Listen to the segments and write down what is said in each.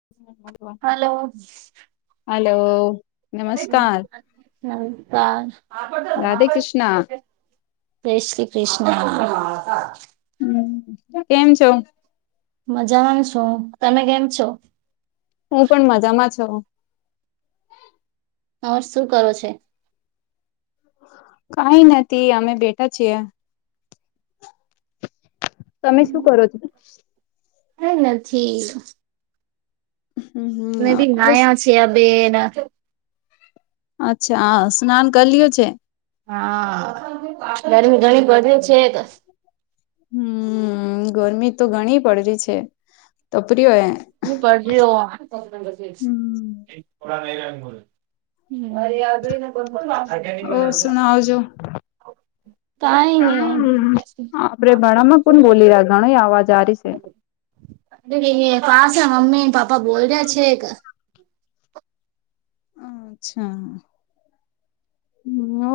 હ [inaudible] hello hello Radhe Krishna મસ્ ક શ્રી કૃષ્ણ હ કેમ છો મજા માંની છું તમે કેમ છો હું પણ મજામાં છો હર શું કરો છે કઈ નથી અમે બેઠા છીએ તમે શું કરો છો એ નથી મેં બી હમ નાયા છે બેન અચ્છા સ્નાન કરી લ્યો છે હા ગરમી ઘણી પડે છે હમ ગરમી તો ઘણી પડ રહી છે તપરી હોય પરજી [inaudible] વા ઓ સુણાવજો [inaudible] તઈ આપડે ભાણામાં કોણ બોલી નહી રહ્યા ઘણો આવાજ અ એ પાસે મમ્મી પાપા બોલ્યા છે કે અચ્છા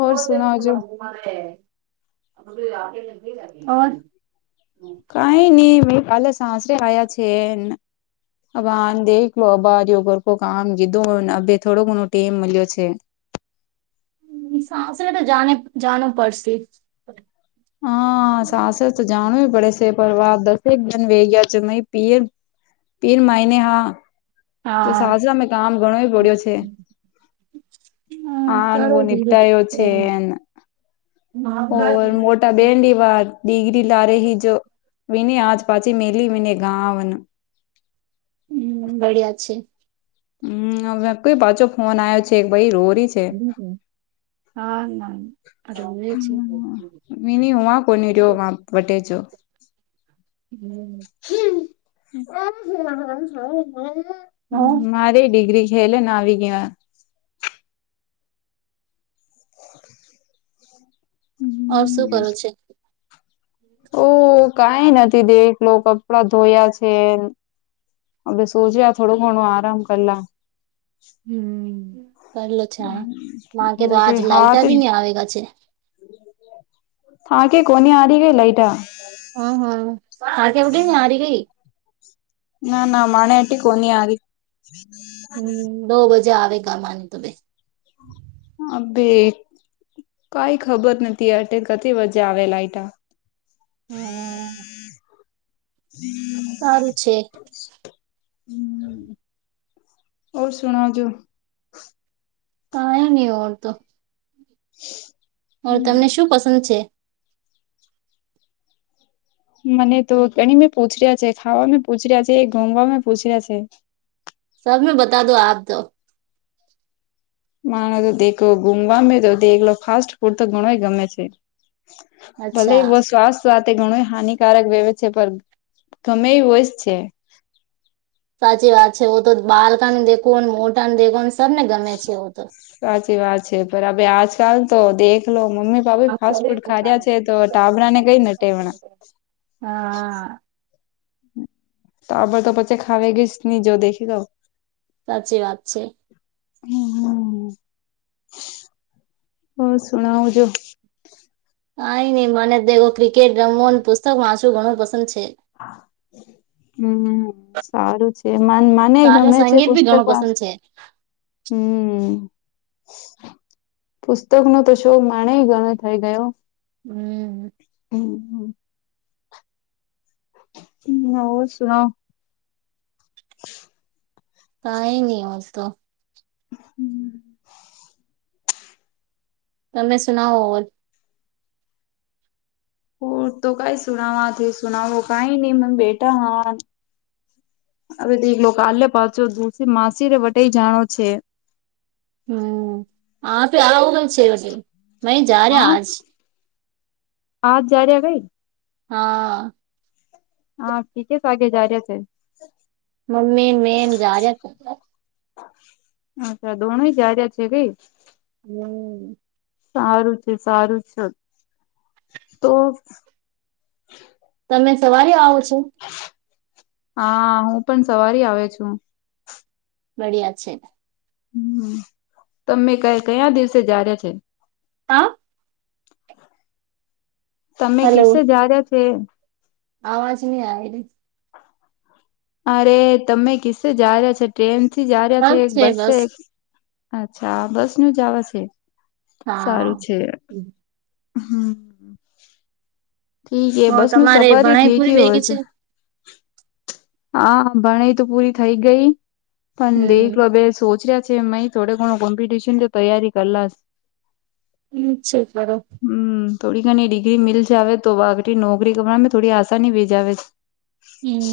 હર સુણાવજો [unintelligible] કઈ નહી મે કાલે સાસરે આયા છે એ હવે હ દેલો અબારર કોકામ કીધું હો થોડો ઘણો ટેમ મળ્યો છે સાસરે તો જઆ જાણું પડશે હા સાસરે તો જાણુ પડે છે પરિવાર દસેે એક દન વયાજ ન પીર [inaudible] પીર માયને હા જો હા સાસરામે કામ ઘણો પડ્યો છે હા હાનુંવ કરો ધીરે નિનીપટાયો ધીરે છે એને ઓ મોટા બેન વી વા ડિગ્રી લા રહી હ જો વિને આજ પાછી મેલી વિને ગા વન હમ બળિયા છે હમ કઈ પાછો ફોન આવ્યો છે ભાઈ રોજ હમમ હા ના ર છે વિની હુંવા કોની રહ્યો વા વટે જો હમ [unintelligible] હમ મારી ડિગ્રી હેલેન આવીગ યા ઓર શું કરો છે ઓહ કઈ નથી દેખલો કપડા ધોયા છે હવે સોજ્યા થોડું ઘણું આરામ કરલા હમ પલો છા મા કે તો આજ લાઈટ હાથ બી ન આવે ગા છે થા કે કોની આરી ગ લાઈટ આ હમ હમ આ કેેવ કે નારી કેઈ ના ના માને એટી કોની આ નો બજે આવે ગરમાની તો બે હ બેે કઈ ખબર નથી અટે કતિ બજે આવેલા લાઈતા હમ હમ સારું છે હમ ઓર સુણ જો તયા ન ઓડ તોું હમ તમને શું પસંદ છે. મને તો ગણી મેં પૂછ રહ્યા છે ખાવાણુ પૂછ રહ્યા છે ગમવાવામાં પૂછ રહ્યા છે. સબ મે બતા દો આપ તો. મા તો દ ગુમવામે તો એકલો ફાસ્ટ ફૂડ તો ઘણોય ગમે છે. ભલે અચ્છા વ સ્વાસ્થ્ય તો ઘણું હાનિકારક વહેવે છે પણ ગમે એ હોય છે. સાચી વાત છે તો બાલકાની દેખન મોટા ન દેખન સબને ગમે છે તો. સાચી વાત છે પણ અ આજકાલ તો દેખ લો મમ્મી બાુ ફાસ્ટ ફૂડ ખા્યા છે તો ટાબડા ને કઈને ટેવણા હા તો આબર તો પછી ખાવ ગીશ નહી જો દેખી દઉં સાચી વાત છે. હમ બ શણવ છો. કઈ નઈ મને દેખો ક્રિકેટ રમો પુસ્તક વાંચવું ઘણું પસંદ છે. હા. હમ સારું છે માને સારું ગમે છે સંગીત બી પુસ્તક ઘણું વા પસંદ છે હમ. પુસ્તક નો તો શો માણે ગણો થઈ ગયો હમ. હમ હમ. હ હો સુણો કઈ ન આવ તો હમ. તમે સુનાવો ઓ તો કઈ સુનાવાથી સુનાવો કઈ નહી મ બેટા હ. હવે તો લોકો આલે પાછો દુસી માસીને વટઈ જાણો છે. હમ આપે આવું છે મે જા રહ્યા હા આજ આજ જા રહ્યા કઈ હા. હા ીચસ વાગે જાર્યા છે મમ્મી મેમ જા રહ્યા તા. અચ્છા દોણ જા રહ્યા છે કઈ હમ. સારું છે સારું છે તો તમે સવારે આવો છો. હા હું પણ સવારી આવે છું. બડિયા છે હમ તમે ક કયા દિવસે જાાર્યા છે. હા તમે હલો કસે જા રહ્યા છે. અવાજ નહી આ અરે તમે કિસ્સે જા રહ્યા છે ટ્રેન થી જા રહ્યા છે એક બસ એક અચ્છા બસ નું જવા છે હા સારું છે હમ. ઠીક એ ઓર બસ નું તમારે સફર ભણાઈ ઠીક પૂરી હોય વેગી છે હા ભણાઈ તો પૂરી થઈ ગઈ પણ હમ દેકલો બે સોચ રહ્યા છે. થોડો ઘણો કોમ્પિટિશનની તૈયારી કરલા હ છે સરો. હમ થોડી ઘણી ડિગ્રી મિલ જાવ તો બાગ નોકરી કરવા થોડી આસાની ભીજ આવે છે. હમ.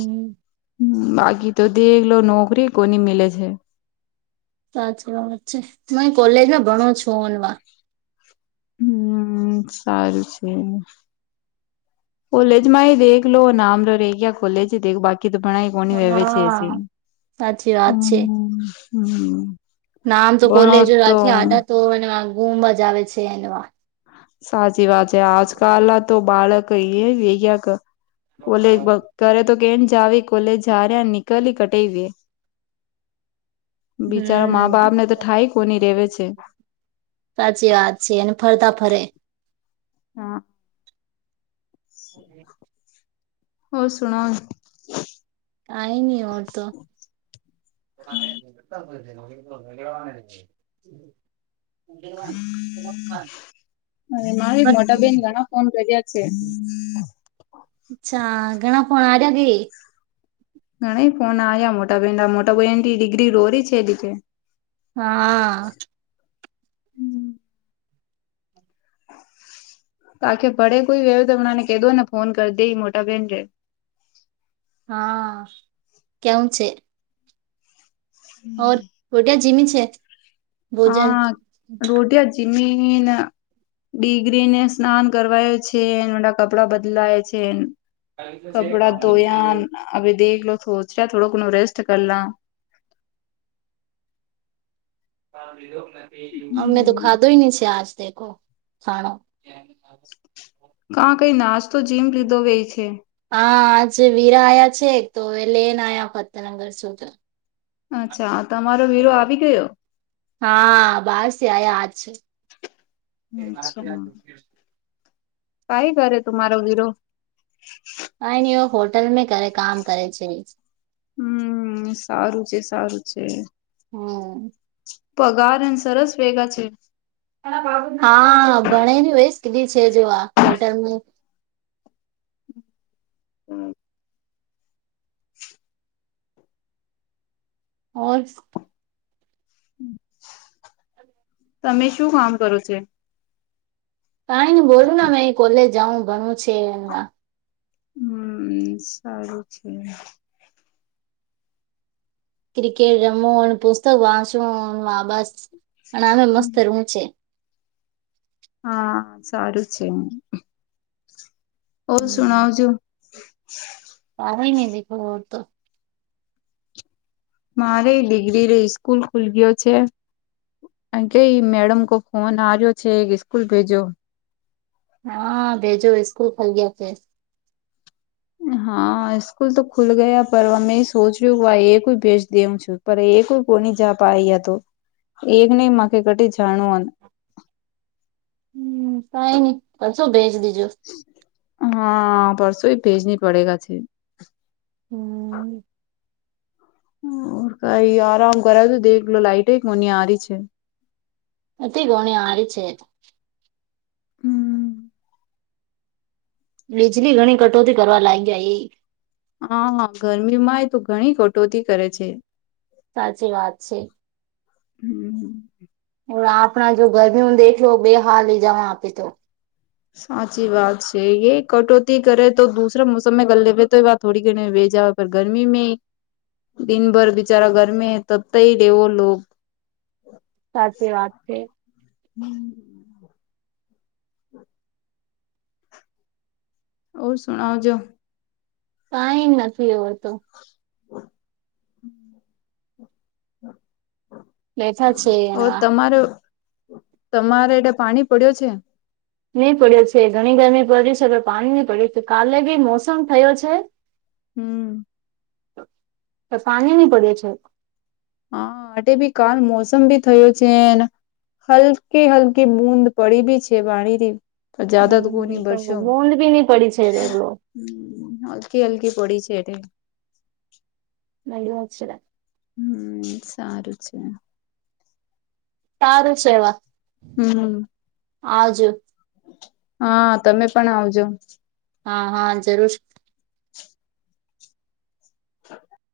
હ બાકી તો દલો નોકરી કોની મીલે છે. સાચી વાબત છે ત કોલેજમાં ભણો છો ઓનવા હમ સારું છે કોલેજમાં એ દેખ લો નામ રરેહી ગયા કોલેજેખ બાકી કધું ભણાઈ કોની વહેવે છે એ સાચચી વા વા છે હ હમ નામ તો ભણો કોલેજો તો રાખી આદ તો ગુમ મજ આવે છે એ સાચી વાત છે આજકાલ તો બાળક એયા કોલે ઘરે તો કેમ જાવ કોલેજ હાર્યા નીકળલી કટેએ. બિચારા મા હમ બાપ ને તો થાય કોની રેવે છે. સાચી વાત છે એને ફરતા ફરે હા હ [unintelligible] હોર સુણો કઈ નહી ઓર તો. [unintelligible] એવા [unintelligible] અને મા મોટા બેેન ઘણા ફોન કર્યા છે. અચ્છા ઘણા ફણા આ્યા કે ઘ ફોન આવ્યા મોટા ભાઈના મોટા ભાઈ એ ડિગ્રી રોરી છે એ રીતે હા. તો આખે ભડે કોઈ વવય તોમણાને ક દો ને ફોન કરી દે મોટા બહેન છે. હા કેમ છે. ઓર ગટ જીમી છે ભોજન જિમીન ડડીગ્રીને સ્નાન કરવાય છે મો કપડાં બદલાય છે. અલી તો શેખ અમદ છે. હવે દેખ લોચ્યા થોડો ઘણું રેસ્ટ કરલા. અમે તો ખાધો નહી છે આજ દ ખાણો. કા કઈ નાશ તો જીમ લીધો વય છે. હા આજે વીરા આયા છે તો લઈને આવ્યા ફતેનગર સુધ અચ્છા તમારો વિરો આવી ગયો. હા બહાર સ આયા આજ છે. અચ્છા. કઈ કરે તું મારો વિરો. કાઇ નહિ હોટલ મે કર કામ કરે છે હમ સારું છે સારું છે. હમ પગાર હ સરસ વેગા છે. હા ભણે હોયસ કીધી છે જો આ હોટેલ ને. હમ. હોર. તમે શું કામ કરો છો. કઈને બોલું ને મે કોલેજ જાઉં ભણું છે એમ હમ સારું છે. ક્રિકેટ રમો પુસ્તક વાંચો આભાસ પણ આમે મસ્ત રુંમ છે. હા સારું છે. ઓમ શુણઉ છું પાર નને દેખો તો. મારે ડિગ્રી ર સ્સ્કૂલ ખુલ ગયો છે. કઈ મેડમ કો ફોન હર્યો છે સ્કૂલ ભેજો. હા ભેજો સ્કૂલ ખલ ગયા છે. હા સ્કૂલ તો ખુલ ગયા પરમે સોચ રહ્યું એક કોઈ ભેજ દેઉ છું. પર એક કોની જાપ આ તો એકને કટ જાણો. હ કઈ નહી પણ શું ભેચ દીજો. હા પરસો ભેજની પડે ગયા છે. હમ. ર કઈ આરામ કર તો દેલો લાઈટે કો આહી છે. તે ગોણી આરિ છે. હમ્મ. વીજળી ઘણી કટોતી કરવા લાગ્યા એ. હા ગરમીમાં એ તો ઘણી કટોતી કરે છે. સાચી વાત છે. હમ્મ. એ આપણા જો ગરમી નું દેખ બે હાલ લઈ જવા આપે તો. સાચી વાત છે. એે કટોતી કરે તો દૂસરા મોસમ ગ લેે તો એ વાત થોડી ઘણી ભેજા પર ગરમી મે દિનભર બિચારા ગરમી હૈ તબતાઈ રહેેવો લોક સાચી વાત છે. હમ્મ. ઓર શુંણવજો. કાઈ નથી એવો તો. બેઠા છે ઓ એમાં તમારે તમારે એટલે પાણી પડ્યો છે. નહી પડ્યો છે. ઘણી ગરમી પડી છેટ પાણી નહી પડ્યું છે કાલે ક મોસમ થયો છે. હમ્મ. તો પાની ની પડે છે. હા આ ભી કાલ મોસમ ભી થયો છેને હલકી હલકી બૂદ પડી બી છે વાણીથી. પણ જદા તો કોઈ ન છે ભરશો. બૂદ બી નહી પડી છે રેલો હમ્મ હલકી હલકી પડી છે એટલે. મડી અક્ષરા. હમ્મ, સારું છે. તારું છે એવા, હમ આજુ. હા તમે પણ આવજો. હા હા જરૂર. [inaudible]